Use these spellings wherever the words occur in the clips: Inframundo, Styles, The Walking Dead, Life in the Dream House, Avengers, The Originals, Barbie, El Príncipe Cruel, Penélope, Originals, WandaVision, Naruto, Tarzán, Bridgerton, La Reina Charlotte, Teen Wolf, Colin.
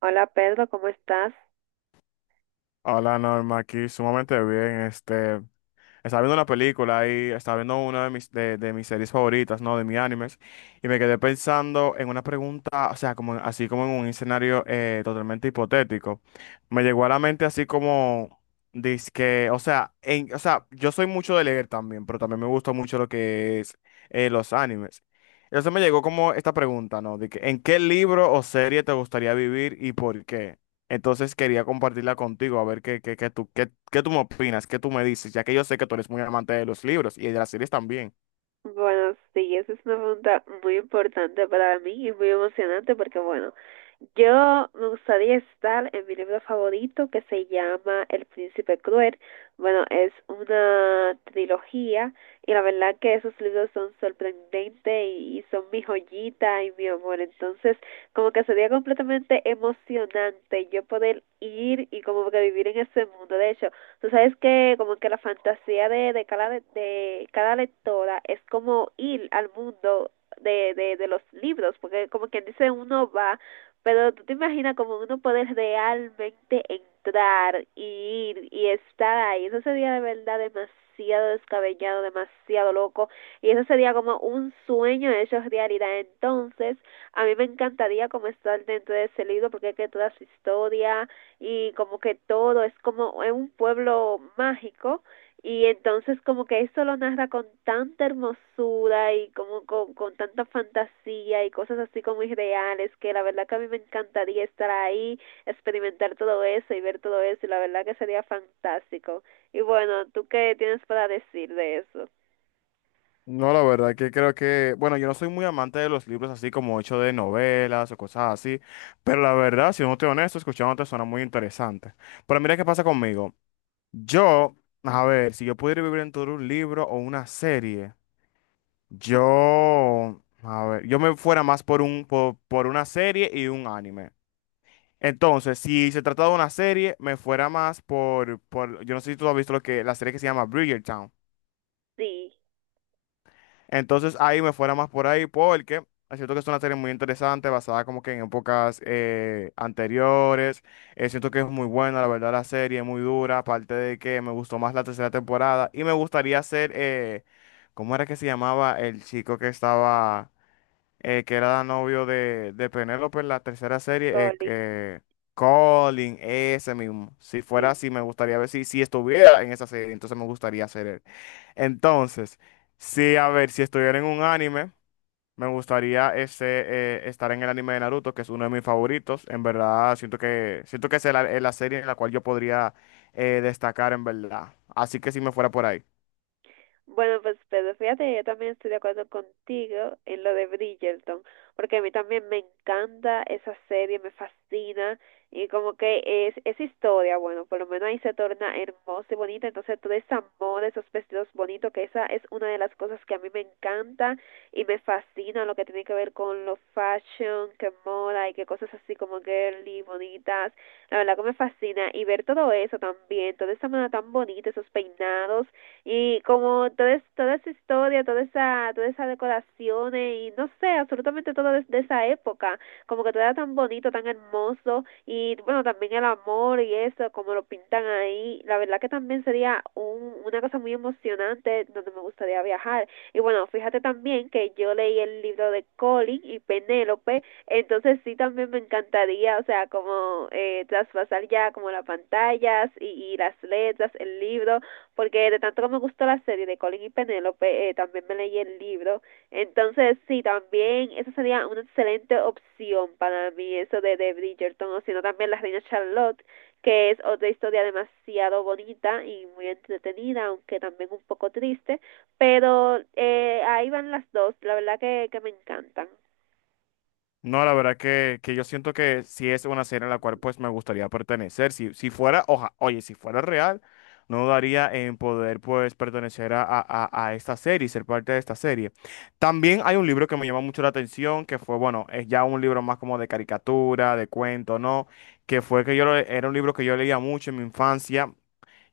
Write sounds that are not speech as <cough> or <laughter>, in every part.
Hola Pedro, ¿cómo estás? Hola Norma, aquí sumamente bien. Estaba viendo una película y estaba viendo una de de mis series favoritas, ¿no? De mis animes. Y me quedé pensando en una pregunta, o sea, como, así como en un escenario totalmente hipotético. Me llegó a la mente así como, dizque, o sea, o sea, yo soy mucho de leer también, pero también me gusta mucho lo que es los animes. Entonces me llegó como esta pregunta, ¿no? De que, ¿en qué libro o serie te gustaría vivir y por qué? Entonces quería compartirla contigo, a ver qué tú me opinas, qué tú me dices, ya que yo sé que tú eres muy amante de los libros y de las series también. Bueno, sí, esa es una pregunta muy importante para mí y muy emocionante porque, bueno, yo me gustaría estar en mi libro favorito que se llama El Príncipe Cruel. Bueno, es una trilogía y la verdad que esos libros son sorprendentes y son mi joyita y mi amor. Entonces, como que sería completamente emocionante yo poder ir y como que vivir en ese mundo. De hecho, tú sabes que como que la fantasía de cada lectora es como ir al mundo de los libros, porque como quien dice, uno va, pero tú te imaginas como uno poder realmente entrar y ir y estar ahí. Eso sería de verdad demasiado descabellado, demasiado loco. Y eso sería como un sueño hecho realidad. Entonces, a mí me encantaría como estar dentro de ese libro, porque es que toda su historia y como que todo es como es un pueblo mágico, y entonces como que esto lo narra con tanta hermosura y como con tanta fantasía y cosas así como irreales, que la verdad que a mí me encantaría estar ahí, experimentar todo eso y ver todo eso, y la verdad que sería fantástico. Y bueno, ¿tú qué tienes para decir de eso? No, la verdad que creo que, bueno, yo no soy muy amante de los libros así como hecho de novelas o cosas así, pero la verdad, si no estoy honesto, escuchándote suena muy interesante. Pero mira qué pasa conmigo. Yo, a ver, si yo pudiera vivir en todo un libro o una serie, yo, a ver, yo me fuera más por por una serie y un anime. Entonces, si se trata de una serie, me fuera más yo no sé si tú has visto la serie que se llama Bridgerton. Sí, Entonces ahí me fuera más por ahí porque es cierto que es una serie muy interesante, basada como que en épocas anteriores. Siento que es muy buena, la verdad, la serie, muy dura, aparte de que me gustó más la tercera temporada y me gustaría ser, ¿cómo era que se llamaba el chico que estaba que era novio de Penélope en la tercera serie, Colin, Colin, ese mismo? Si fuera sí. así, me gustaría ver si, si estuviera en esa serie, entonces me gustaría ser él. Entonces, sí, a ver, si estuviera en un anime, me gustaría ese, estar en el anime de Naruto, que es uno de mis favoritos. En verdad, siento que es la serie en la cual yo podría destacar, en verdad. Así que si me fuera por ahí. Bueno, pues Pedro, fíjate, yo también estoy de acuerdo contigo en lo de Bridgerton, porque a mí también me encanta esa serie, me fascina, y como que es historia, bueno, por lo menos ahí se torna hermosa y bonita, entonces todo ese amor, esos vestidos bonitos, que esa es una de las cosas que a mí me encanta y me fascina lo que tiene que ver con lo fashion, que moda y que cosas así como girly, bonitas, la verdad que me fascina, y ver todo eso también, toda esa moda tan bonita, esos peinados y como toda esa historia, toda esa decoración y no sé, absolutamente todo de esa época, como que todo era tan bonito, tan hermoso y bueno, también el amor y eso, como lo pintan ahí, la verdad que también sería una cosa muy emocionante donde me gustaría viajar. Y bueno, fíjate también que yo leí el libro de Colin y Penélope, entonces sí también me encantaría, o sea, como traspasar ya como las pantallas y las letras, el libro, porque de tanto que me gustó la serie de Colin y Penélope, también me leí el libro. Entonces, sí, también esa sería una excelente opción para mí, eso de Bridgerton, o sino también La Reina Charlotte, que es otra historia demasiado bonita y muy entretenida, aunque también un poco triste, pero ahí van las dos, la verdad que me encantan. No, la verdad que yo siento que si es una serie a la cual pues me gustaría pertenecer. Si, si fuera, oye, si fuera real, no daría en poder pues pertenecer a esta serie, y ser parte de esta serie. También hay un libro que me llama mucho la atención, que fue, bueno, es ya un libro más como de caricatura, de cuento, ¿no? Que fue que yo, era un libro que yo leía mucho en mi infancia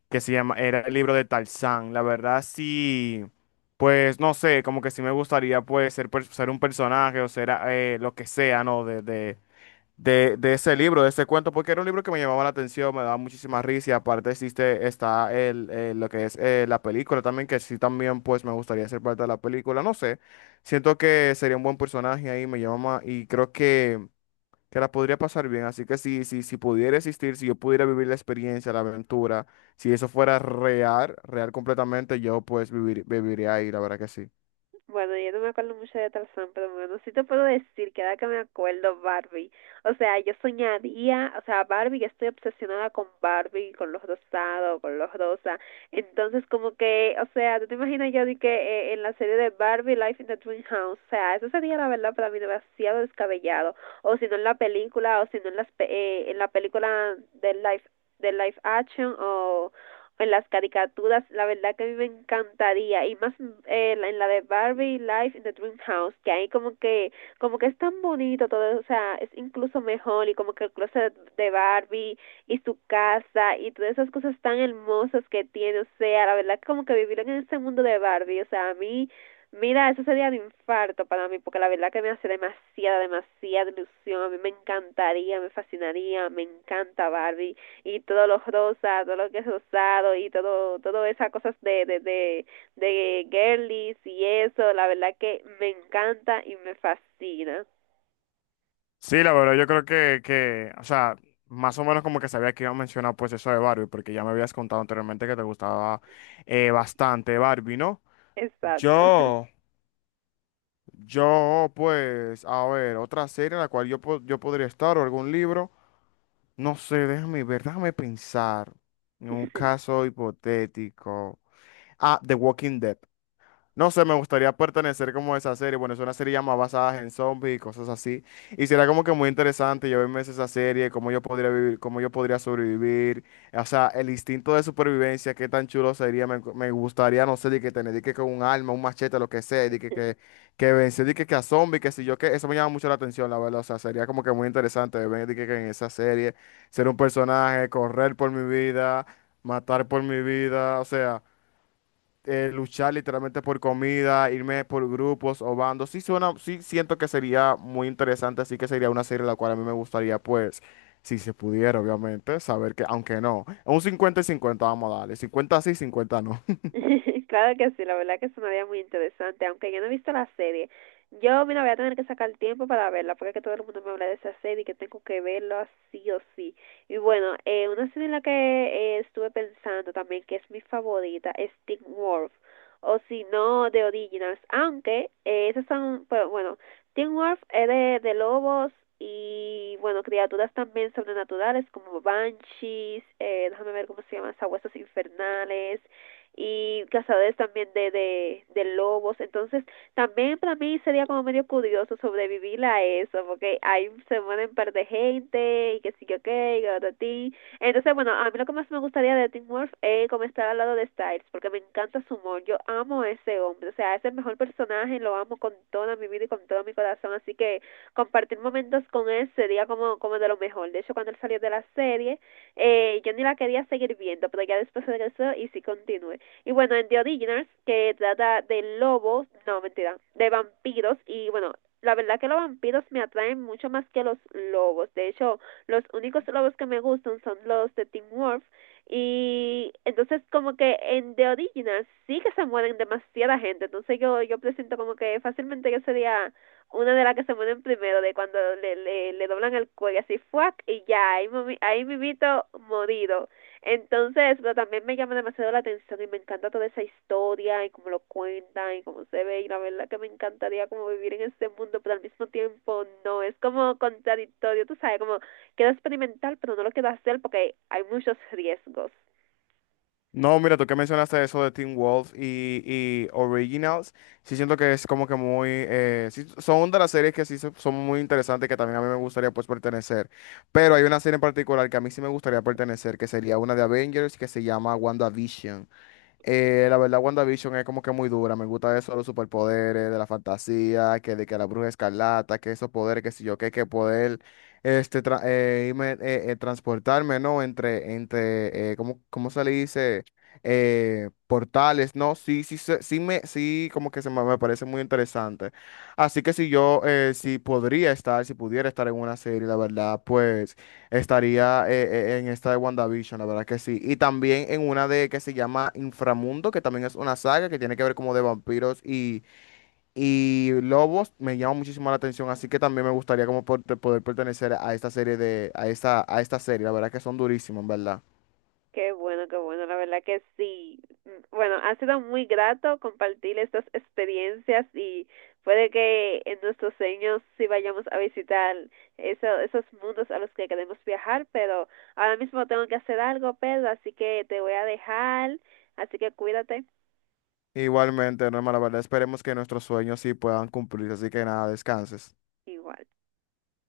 que se llama, era el libro de Tarzán. La verdad sí, pues no sé, como que sí me gustaría pues ser un personaje o ser lo que sea, ¿no? De ese libro, de ese cuento, porque era un libro que me llamaba la atención, me daba muchísima risa y aparte existe, está el, lo que es la película también, que sí también pues me gustaría ser parte de la película, no sé, siento que sería un buen personaje ahí, me llama y creo que la podría pasar bien. Así que si pudiera existir, si yo pudiera vivir la experiencia, la aventura, si eso fuera real, real completamente, yo pues viviría ahí, la verdad que sí. Bueno, yo no me acuerdo mucho de Tarzán, pero bueno, sí te puedo decir que ahora que me acuerdo, Barbie. O sea, yo soñaría, o sea, Barbie, yo estoy obsesionada con Barbie, con los rosados, con los rosa. Entonces, como que, o sea, tú te imaginas yo de que en la serie de Barbie, Life in the Dream House, o sea, eso sería la verdad para mí demasiado descabellado. O si no en la película, o si no en, en la película de Life Action, o pues las caricaturas, la verdad que a mí me encantaría y más, en la de Barbie Life in the Dream House, que ahí como que es tan bonito todo, o sea, es incluso mejor y como que el closet de Barbie y su casa y todas esas cosas tan hermosas que tiene, o sea, la verdad que como que vivir en este mundo de Barbie, o sea, a mí. Mira, eso sería un infarto para mí, porque la verdad que me hace demasiada, demasiada ilusión. A mí me encantaría, me fascinaría, me encanta Barbie y todo lo rosa, todo lo que es rosado y todo, todo esas cosas de girlies y eso, la verdad que me encanta y me fascina. Sí, la verdad, yo creo o sea, más o menos como que sabía que iba a mencionar pues eso de Barbie, porque ya me habías contado anteriormente que te gustaba bastante Barbie, ¿no? Exacto. Yo, pues, a ver, otra serie en la cual yo, yo podría estar o algún libro. No sé, déjame ver, déjame pensar en un <laughs> caso hipotético. Ah, The Walking Dead. No sé, me gustaría pertenecer como a esa serie. Bueno, es una serie ya más basada en zombies y cosas así. Y será como que muy interesante yo verme esa serie, cómo yo podría vivir, cómo yo podría sobrevivir. O sea, el instinto de supervivencia, qué tan chulo sería. Me gustaría, no sé, de que tener de que con un arma, un machete, lo que sea, que vencer, que a zombies, que si yo, que eso me llama mucho la atención, la verdad. O sea, sería como que muy interesante verme que en esa serie, ser un personaje, correr por mi vida, matar por mi vida, o sea luchar literalmente por comida, irme por grupos o bandos. Sí suena, sí siento que sería muy interesante, así que sería una serie la cual a mí me gustaría, pues, si se pudiera, obviamente, saber que, aunque no, un 50 y 50 vamos a darle, 50 sí, 50 no. <laughs> Claro que sí, la verdad que sonaría muy interesante, aunque yo no he visto la serie. Yo, mira, voy a tener que sacar tiempo para verla, porque es que todo el mundo me habla de esa serie y que tengo que verla sí o sí. Y bueno, una serie en la que estuve pensando también, que es mi favorita, es Teen Wolf, o si no, The Originals, aunque esas son, pero bueno, Teen Wolf es de lobos y, bueno, criaturas también sobrenaturales como banshees, déjame ver cómo se llaman, sabuesos infernales y cazadores también de lobos. Entonces, también para mí sería como medio curioso sobrevivir a eso, porque ahí se mueren un par de gente y que sí, que ok, garotín. Entonces, bueno, a mí lo que más me gustaría de Tim Wolf es como estar al lado de Styles, porque me encanta su humor. Yo amo a ese hombre, o sea, es el mejor personaje, lo amo con toda mi vida y con todo mi corazón. Así que compartir momentos con él sería como, como de lo mejor. De hecho, cuando él salió de la serie, yo ni la quería seguir viendo, pero ya después regresó y sí continué. Y bueno, en The Originals, que trata de lobos, no, mentira, de vampiros, y bueno, la verdad que los vampiros me atraen mucho más que los lobos. De hecho, los únicos lobos que me gustan son los de Tim Wolf. Y entonces como que en The Originals sí que se mueren demasiada gente. Entonces yo presento como que fácilmente yo sería una de las que se mueren primero, de cuando le doblan el cuello así, fuck, y ya, ahí, ahí mimito morido. Entonces, pero también me llama demasiado la atención y me encanta toda esa historia y cómo lo cuentan y cómo se ve y la verdad que me encantaría como vivir en este mundo, pero al mismo tiempo no, es como contradictorio, tú sabes, como quiero experimentar, pero no lo quiero hacer porque hay muchos riesgos. No, mira, tú que mencionaste eso de Teen Wolf y Originals, sí siento que es como que muy, sí, son de las series que son muy interesantes que también a mí me gustaría pues pertenecer, pero hay una serie en particular que a mí sí me gustaría pertenecer, que sería una de Avengers que se llama WandaVision. La verdad, WandaVision es como que muy dura. Me gusta eso de los superpoderes, de la fantasía, que de que la bruja escarlata, que esos poderes, que si yo qué, que poder irme, transportarme, ¿no? Entre ¿cómo, cómo se le dice? Portales, ¿no? Sí, como que me parece muy interesante. Así que si podría estar, si pudiera estar en una serie, la verdad, pues. Estaría en esta de WandaVision, la verdad que sí. Y también en una de que se llama Inframundo, que también es una saga que tiene que ver como de vampiros y lobos. Me llama muchísimo la atención, así que también me gustaría como poder pertenecer a esta serie a esta serie. La verdad que son durísimos, en verdad. Qué bueno, la verdad que sí. Mm, bueno, ha sido muy grato compartir estas experiencias y puede que en nuestros sueños sí vayamos a visitar esos mundos a los que queremos viajar, pero ahora mismo tengo que hacer algo, Pedro, así que te voy a dejar, así que cuídate Igualmente, Norma, la verdad esperemos que nuestros sueños sí puedan cumplirse, así que nada, descanses. igual.